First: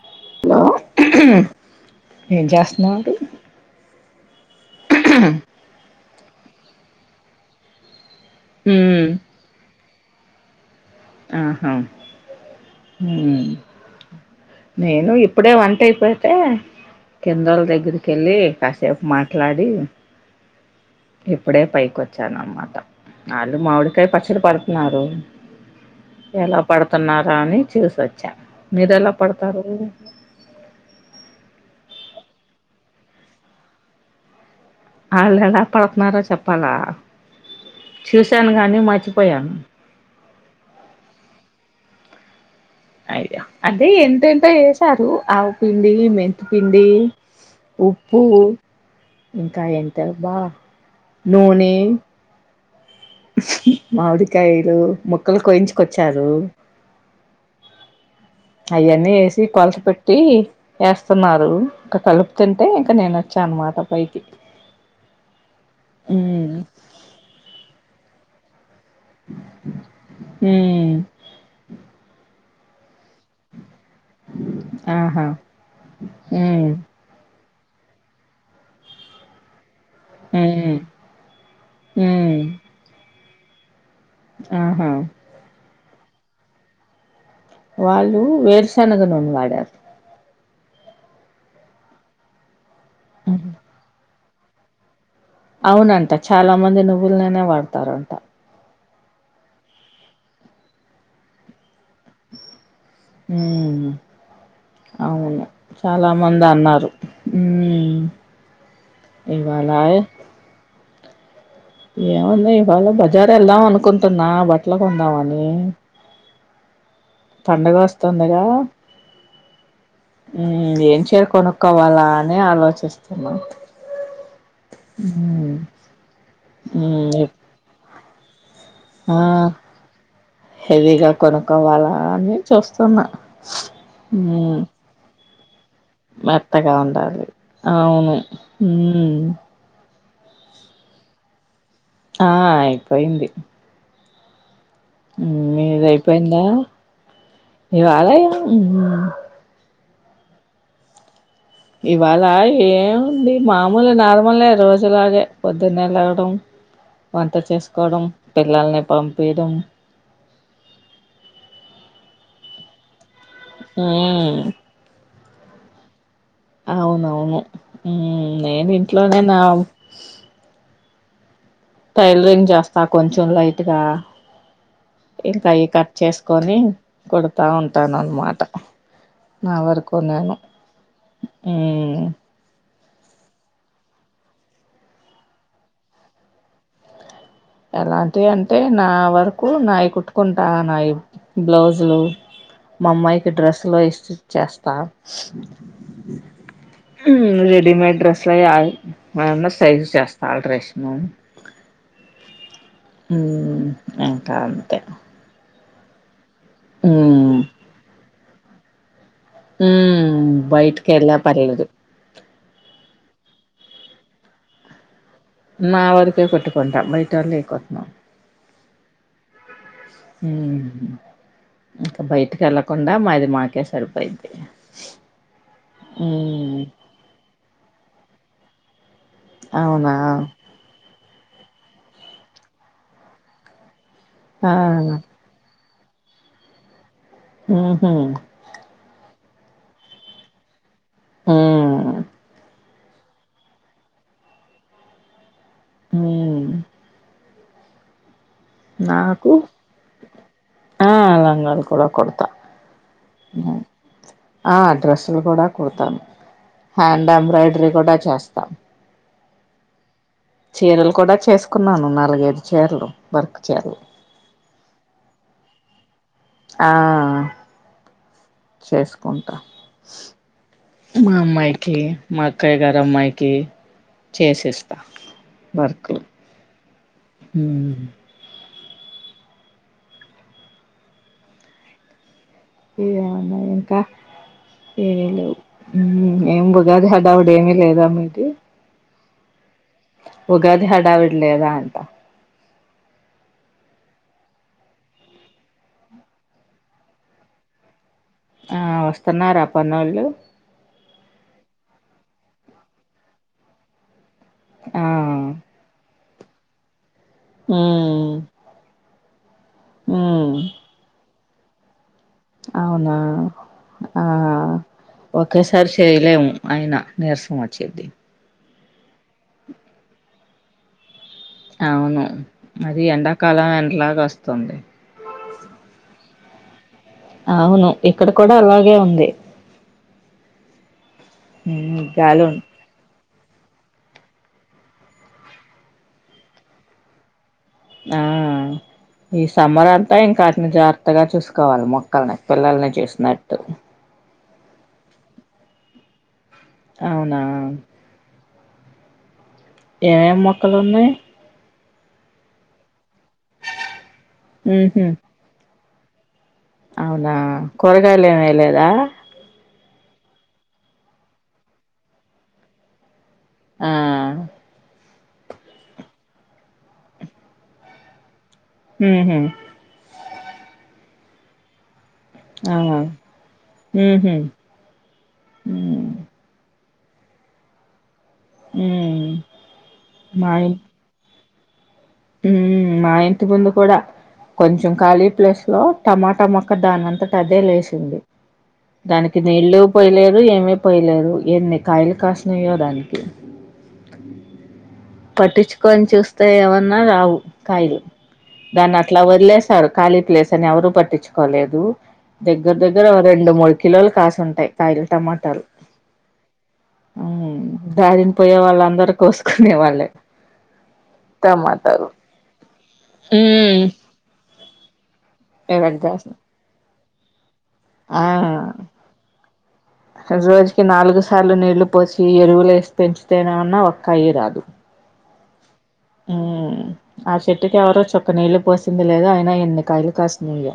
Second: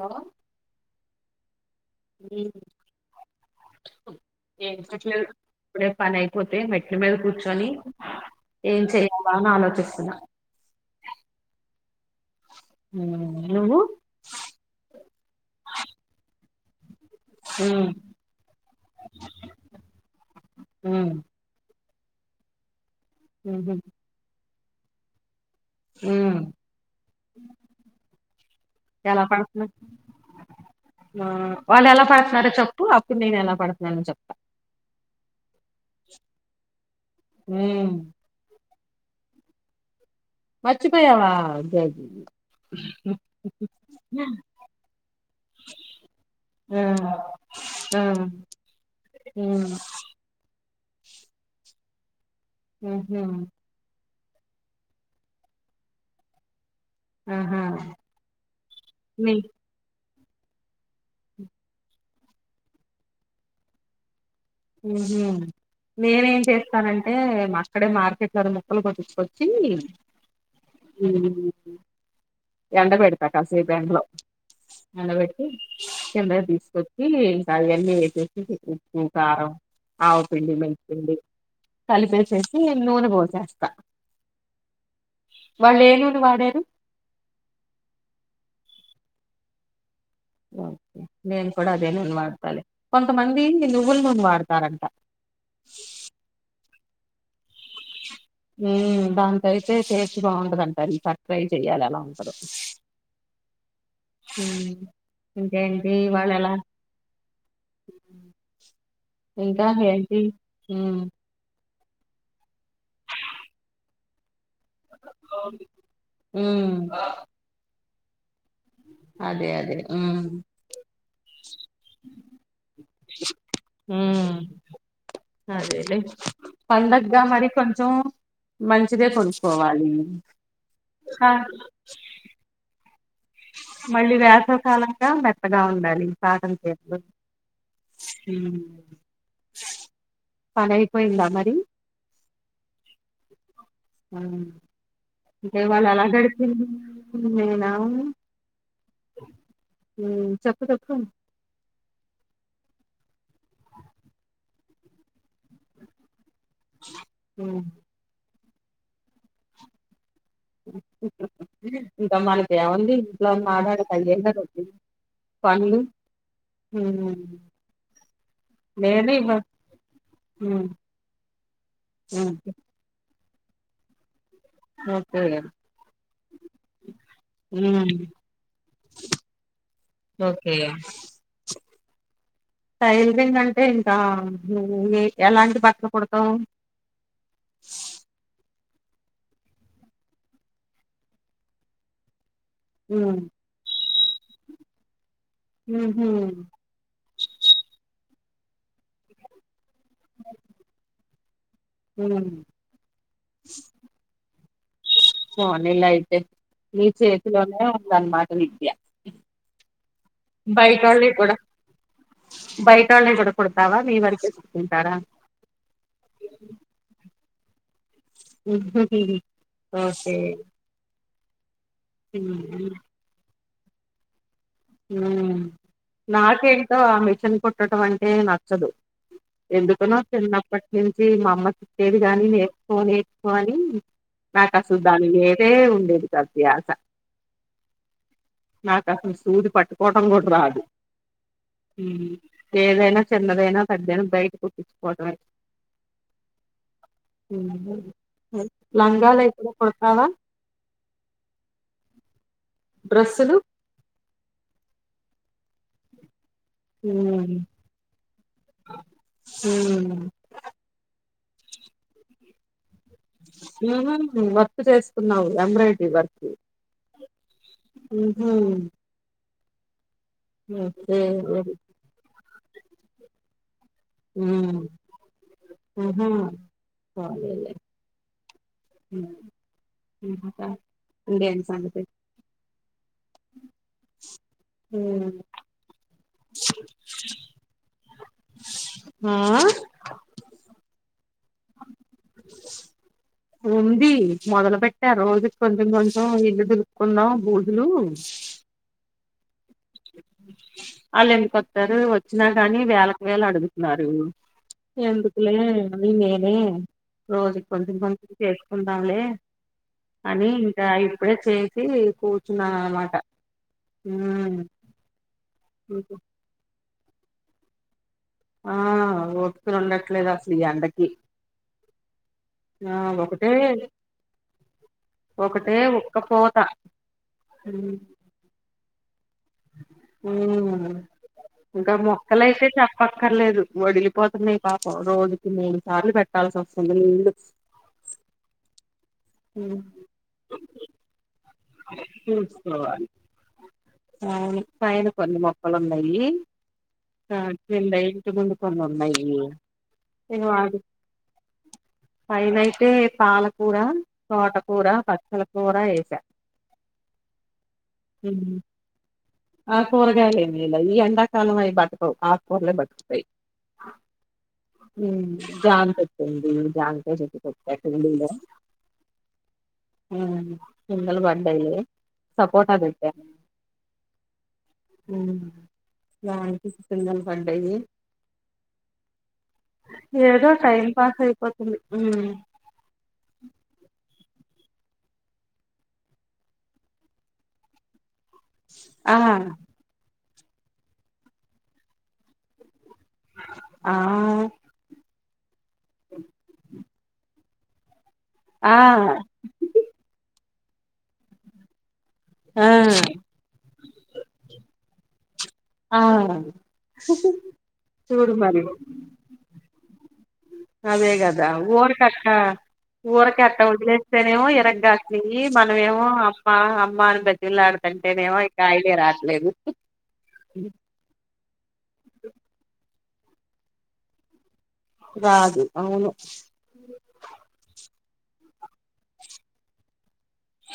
Hollow ఊ ఏం చేస్తున్నారు ఏం చేయట్లేదు ఇప్పుడే పని అయిపోతే తే మెట్ల మీద కూర్చోని ఏం ఉమ్ చెయ్యాలా అని ఆలోచిస్ స్తన్న ఆహా! హు ఉమ్, నువ్వు నేను ఇప్పుడే వంట అయిపోతే కిందోళ్ళ ఉమ్, దగ్గరికి వెళ్ళి కాసేపు మాట్లాడి ఉమ్, ఇప్పుడే పైకి వ చ్చనమ్మాట ఆలు ఉహు, మామిడికాయ పచ్చడి పర న్నారు ఉమ్. ఎలా పడతున్నారా అని చూసోచ్చా, మీరు ఎలా పడతారు ఆ, వాళ్ళు ఎలా పడతున్నారో చెప్పు అప్పుడు నేను ఎలా పడతున్నానో చెప్తా ఆళ్ళు ఎలా పడతున్నారో చెప్పాలా, ఉమ్, చూశాను గాని మ చ్చిపోయాను మరచ్చిపోయావా జై అయ్యా అదే ఎంటెంటో వేసారు ఆవుపిండి ఆ, మెంతపిండి ఆ, ఉప్పు ఇంకా ఉమ్, ఎంత బా నూనె ఆ హ కాయలు ముక్కలు కోయించుకొచ్చారు ఆహా అయ్యన్నీ నీ ఏసి కొలత పె పట్టి వేస్తున్నారు ఇంక కలుపు తింటే ఇంక నేనోచ్చా అన్నమాట పైకి హు హు నేనేం ఉమ్ చేస్తానంటే అక్కడే మార్ [unintelligible] ముక్కలు కొట్టించువచ్చి ఉమ్ ఎండ బడి ప్రకాశే బ్యాంకులో ఆహా నిలబెట్టి కిందకి ఉమ్ తీసుకొచ్చి అవి అన్ని వేసేసి [unintelligible] కారం ఆవపిండి ఉమ్ మెంతిపిండి ఉమ్ కలిపేసేసి నూనె పో చేస్తా ఆహా వాళ్ళు ఏ నూనె వాడేది వాళ్ళు వేరుశనగ నూనె వాడారు ఓకే నేను కూడా అదే నూనె వాడుతలే కొంతమంది నువ్వుల నూనె వాడ తారంట అవునంట చాలా మంది నువ్వు నువ్వుల నూనె వాడతారంట హమ్ దానికైతే టేస్ట్ బాగుంటుందట ఈసారి ట్రై చేయాల హమ్ ఉమ్, అవును ఇంకేంటి చాలా ఇవాళ మంది ఎలా అన్నారు హమ్ ఇంకా ఇవాళ ఏంటి ఉమ్ ఏముంది ఇవాళ బజార్ వెళ్దాం అనుకుంటున్నా బట్ ఎట్ల కొందామని ఉ పండుగ వస్తుందిగా అదే అదే ఉమ్ ఏం చేర కొనుక్కోవాలా అని ఆలోచిస్తున్నా ఉమ్ మ్ అదేలే హమ్ పండగగా మరి కొంచెం మంచిదే ఆ కొనుక్కోవాలి హెవీగా కా కొనుక్కోవాలా అని చూస్తున్నా మళ్ళీ మ్మ్ వేసవకాలంగా మెత్త మెత్తగా ఉండాలి అవును ఉమ్. హమ్ పని అయిపోయిందా మరి ఆ అయిపోయింది ఆ నీద అయిపోయిందా నేనా ఇవ ఆలయం చప్పు చప్పు ఇవాళ ఏముంది మామూలు నార్మలే రోజులాగే పొద్దున్నె లేగడం వంట ఉమ్. చేసుకోవడం పిల్లల్ని పంపీయడం ఇంకా మనకి ఏముంది ఇలా ఆడాడ కాయ ఎన్న మ్మ్ ర పండ్లు అవునవును నేను ఇంట్లోనే నా టైలరింగ్ జాస్తాకొంచం లైట్గా ఓకే ఇంకా అవి కట్ చేసుకొని కూడుత ఉంటాను ఉమ్, అన్నమాట నా వరకు నేను ఓకే టైలరింగ్ అంటే ఇంకా ఎలాంటి బట్టలు కొడతావు ఎలాంటి యన్ అంటే నా వరకు నాయి కుట్టుకుంటా నాయి బ్లౌజులు మా అమ్మాయికి డ్రెస్సు లో ఇష్ చేస్తా హమ్ మ్మ్ రెడీమేడ్ డ్రెస్ అగైన్ సైజ్ చేస్తా అల్డరేషన్ ఓకే హమ్ మ్ ఇంకా తే వనీళ్ల అయితే నీ హ్మ్. చేతిలోనే ఉందన్నమాట కొనిధ్య హ్మ్. బయట వాల్ది బయటికెళ్ళా కూడ పర్లేదు. బయట వాల్ది కూడా ఇప్పుడు పవవి వడిచేర్చుకుంటారా నా వరికే కట్టుకుంటాం బైటోల్ది కుట్ను ఇవ్వకిది కోసేయ్ ఇంకా బయటకి వెళ్ళలకుండా మాది మాకు కే సరిపోయిది ఊ నాకేంటో ఆ మిషన్ కుట్టడం అంటే నా చ్చదు అవునా! ఎందుకనో చిన్నప్పట్ని ఛీ మా అమ్మ కుట్టేది కాగాని నేర్చుకో నేర్చుకోని ఆ! నాకసల్ దాని మీదే ఉన్ నీది పెద్ద యాస అసలు [unintelligible] సూది పట్టుకోవడం కూడా రాదు ఊ హ్మ్. ఏదైనా చిన్నదైనా పెద్దదైనా బయట కుట్టిచ్చుకోవడమే ఊ ఊ నాకు ఆ లంగాలు కూడా కుడతా డ్రెస్సులు ఊ ఆ డ్రస్సులు కూడా కుడతాను హ్యాండ్ ఎంబ్రాయిడరీ కూడా చేస్తా ఊ చీరలు కూడా చేసుకున్నాను నాలుగైదు చీరలు వర్క్ చీరలు. ఊహూ వర్క్ చేస్ కున్నావు ఎంబ్రాయిడరీ వర్క్ ఆ ఉహు చేసుకుంటా ఓకే మా వెరీ అమ్మాయికి మా అక్కయ్య గారి అమ్మాయికి ఉమ్ చేసిస్తా వర్క్ ఉహు ఊమ్ అడినుసంట ఇేమన్నా ఇంకా ఏమీ ఉమ్, లేవు ఏం ఉగాది హడావుడు ఏమిీ లేద మీటి ఉగాది హడావి ది మొదలు పెట్టే రోజు కొంచెం కొంచెం ఇల్లు దులుక్కుందం బూజలు ఆ వస్తున్నార అప్ అలెందుకోతారు వచ్చినా గానీ వేలకు వేలు అడుగుతున్నారు ఆ ఏందుకులే అనీ నేనె ఉమ్ రోజుకు కొంచెం కొంచెం ఉమ్ చేసుకుందాంలే అని ఉమ్ ఇంకా అయి ఇప్పుడే చేసి కూర్చున్నాను అనమాట అవునా ఆ ఉమ్. ఒకేసారి చేయలేము అయిన నీర్సా మోచిది మల్లా ఆ ఓపీక ఉండట్లేదు అసలు ఈ ఎండకి అవున ఆ అది ఒకటే ఎండాకాలంల లాగ వస్తుంది ఆ అవును ఇక్కడ కూడా అలాగే ఉంది ఉ ఇంకా హ్మ్ గాలున్ మొక్కలయితే చెప్పక్కర్లేదు వడిలిపోతున్నాయి పాపం రోజుకి మూడు సార్లు పెట్టాల్సి వస్తుంది నీళ్లు ఆ ఈ ఉమ్. సమ్మర్ అంతా ఇంకా అతని జాగ్రత్తగా చూసుకు కోవాలి మొక్కలని పిల్లల్ని చూసుకోవాలి చూసుకున్నట్ అవును పైన కొన్ని మొక్కలు ఉన్నాయి అవునా [inaudible] మమ్మాయి ఏమేమ్ మొక్కలు ఉన్నాయి పైన అయిన పాలకూర తోటకూర ఊహూ పచ్చల కూర ఏ అవునా కూరగాయలు ఏమ్ ఉమ్. వేయలేదా ఆ కూరగాయల్ ఏమ్ వేయలా ఈ ఎండాకామ్ అయి బతకవ్ ఆ కూరలే బత్ తాయ్ ఆ ఆ జంచెట్టుంది జంకాయ్ చెట్టుకు ఊహూ [inaudible] పిందెలు బడ్ అయి సపోటా పెట్టా ఉంహు ఉమ్ కొంజం పండాయి హ్మ్ ఏదో టైమ్ పాస్ అయిపోతు [inaudible] ఉమ్ మా ఇంటి ముందు కూడా కొంచెం కాళీ ప్లేస్ లో టమాటా మొక్క దానంతట అదే లేసింది ఆ దానికి నీళ్ళ పోయిలే దు ఏమీ పోయలేరదు ఎన్ని కాయలు కాసినయో దాన్ని ఆ పట్టిచు కొని చూస్తే ఎవర్ రావు కాయిలు ఆ దాన్నిఅట్ల వదలేసరు కాలీ ప్లేస్ దాన్ని ఎవరూ పట్టించుకోలేదు ఆ దగ్గర దగ్గర రెండు మూడు కిలోలు కాసు ఉంటాయి కాయలు టమాటాలు ఆ చూడు దారనిపోయే వాళ్ళందర కోసుక లే వాళ్ళే అదేగదు దా ఊరక టమాటాలు అక్క ఊరక అట్ట వలేస్తేనే ఎరగ దెయ్యి మనం ఎరగ ఏమో కాసిన అమ్మా అమ్మా ఆ రోజుకి నాలుగు సార్లు నీళ్లు పోసి ఎరువులు వేస్త పెంచుతేనేమన్నా ఒక్క కాయి రాదు రాదు అవును ఉమ్ ఆ చెట్టుకి ఎవరో చె క్క నీళ్ళు పోసింది లేదు అయిన ఎన్ని కాయలు కాసినయో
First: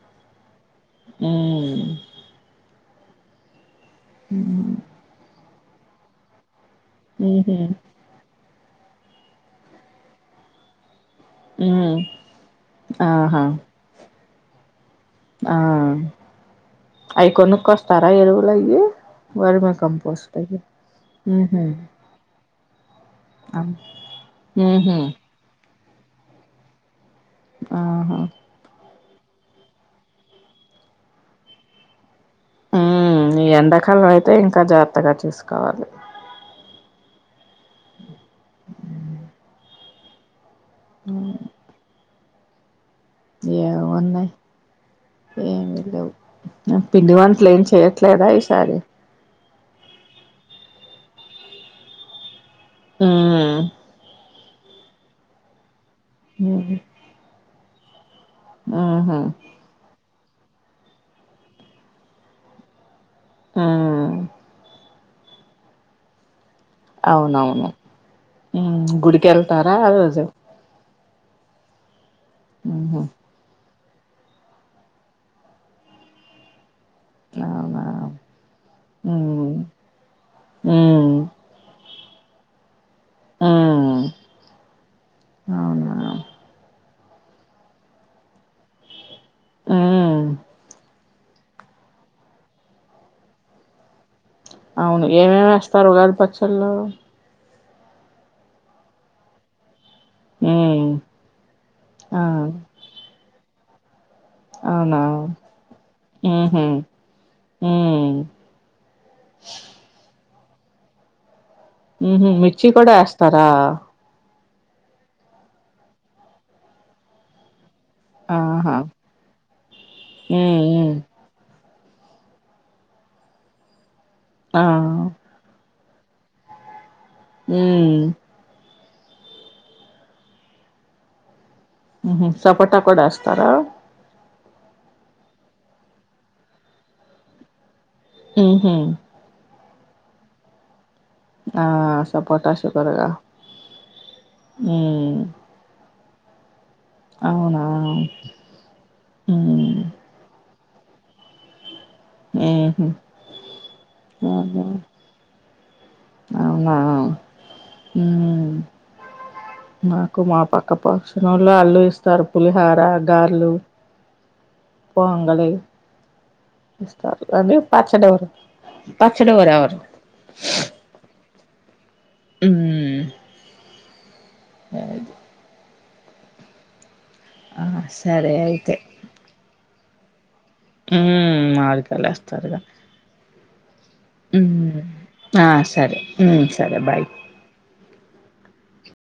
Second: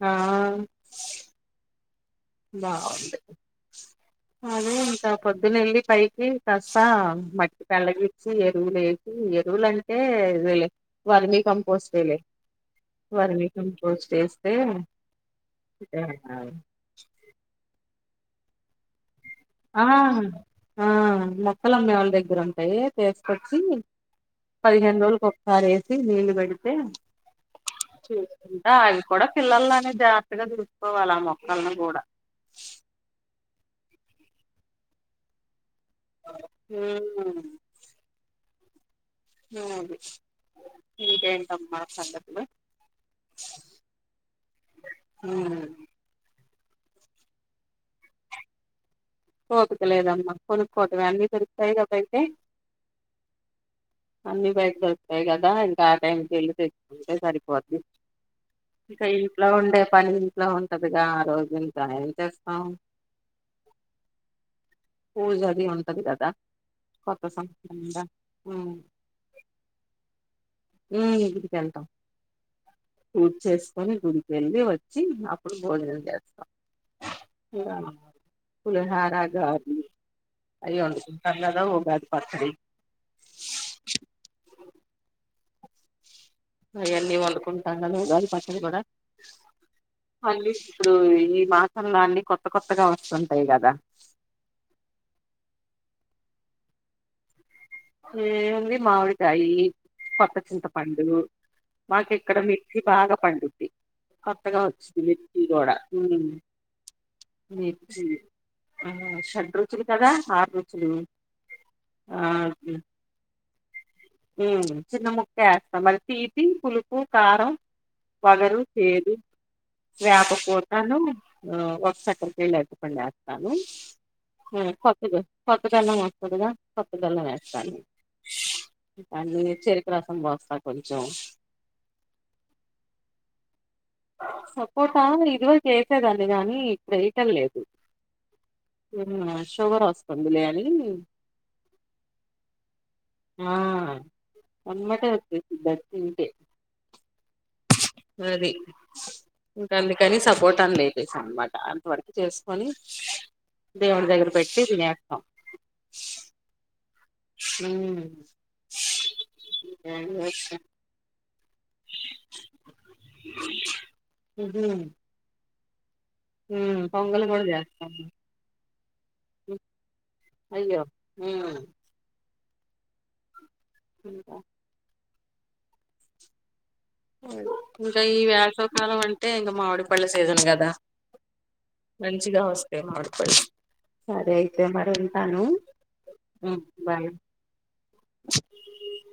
ఆ ఉమ్ బ అదే ఉంత పద్ దిన ఏల్లి పైకి కసా ఉహు మట్టి పెల్లగి ఇచ్చి ఎరువులు వేసి ఎరువులంటేలే వర్మీ కంపోస్ట్ ఉమ్ విలే వర్మ ఆహా కంపస్ట్ వేస్ దే [inaudible] అయి కొనుక్కొస్తారా ఎరువుల అయ్యి ఆ ఆ ఉహు మొక్కలు అమ్మే వాళ్ళ దగ్గర ఉ టాయి వేసుకొచ్చి ఆ ఉహు పదిహేను రోజులకి ఒకసారి నీళ్లు పెడితే ఆహా చూసుకుంటా ఆడే కూడా పిల్లల్లానే జాగ్రత్తగా చుసుకోవాల ఆ మొక్కల్ని కూడా ఉ ఎండాకాలం అయితే ఇంకా జాగ్రత్తగా చూసుకోవాలి ఊమ్ అది ఇకేంటమ్మా సంగతులు ఏం ఉన్నాయ్ ఉమ్ ఏమి లేవ్ పిండి వంటలు ఏం చెయ్యట్లేదా ఈసారి ఓపికలేదమ్మా కొనుక్కోవటమే అన్ని దొరుకుతాయి గా బయటే ఉమ్ అన్ని బయట దొరుకుతాయి కదా ఆ టైం కి వెళ్లి ఉహు తెచ్చుకుంటే సరిపోతుంది ఇక ఉహు ఇంట్లో ఉండే పని ఎట్లో ఉంటదిగా ఆ రోజు అంత ఏం చేస్తాం ఆ పూజ అది ఉంటది గదా అవునవును ఊ గుడికి వెళ్తారా ఆరోజు ఊ గుడికి వెళ్తాం ఉహు పూజ్ చేస్ మార్నింగ్ గుడికి వెళ్ళి వచ్చి అప్పుడు భోజనం చేస్తాం అవునా పులిహోర ఉమ్ గాని అయ్యి ఉమ్ వండుకుంటాం గదా ఉగాదికి పచ్చడి ఆ అవునా అవన్నీ వండుకుంటాం గదా ఉగాది పచ్చడి కూడా హ్మ్. పల్లీస్ ఇప్పుడోయ్ ఈ మాసంలో అన్ని కొత్త కొత్తగా వస్తుంటాయి కదా అవును ఏమేమి వేస్తారు ఉగాది పచ్చళ్ళో ఏం ఉంది మామిడికాయి కొత్త చింత హ్మ్. పండు మాకు ఆ! ఇక్కడ మిర్చి బాగా పండుద్ది కొత్తగా వచ్చింది అవునా? మిర్చి గూడా ఊ హుహు. మిర్చి హ్మ్. ఆ షడ్ రుచులు కదా రుచులు ఉ ఆ హామ్ కూడా వేస్తారా హ చిన్న ముక్క వేస్తాం మరిీ తీపి పులుపు కారం వగరువు ఆహా! చేదు వ్యాప హ్మ్. హ్మ్. పోతాను ఆ వక్ సక్కకిళ్యితుకోంే అస్తాను ఆ! కొత్తది కొ ప ఎలా మాట్కుడదా కొప్పల హ్మ్మ్ అనీ చెరుకు రసం పోస్తా కొంచం సపోటా కూడా వేస్తారా సపోర్టా ఇదివ చేసేదండి కాగానీ ఇప్పుడు వయటం లేదు ఉహు హ్మ్. షుగర్ వస్తుంది లే అని ఆ స పటాశకరగా ఆ హ్మ్మ్ అంతే సరి అది ఉకా హ్మ్. అందుకని సపోర్ట్ లేేసి అనమాట వరకు చేసుకొని హుహు. దేవుడి దగ్గర పెట్టి ఆహా! వినేేస్తాం అవునా? హ్మ్మ్ హ్మ్. నూళ్లో అల్లు ఇస్తారు పులిహార గారూల్ ఉమ్ పోంగాలే పొంగల్ అ కూడా చేస్తాం పచ్చడిరు పచ్చడిరవరు అయ్యో హ్మ్. ఉ కా లేదు ఇంకా ఈ సరే అయితే వేసవకాలం అంటే ఇంకా మామిడి పళ్ళ సీజన్ కా మ్మ్ మామిడికాయలు మంచిగా వేస్తారుగా వస్తాయి ఆడుకోని సరే అయితే మ్మ్ మరి ఉంటాను ఆ సరే మ్మ్ సరే బాయ్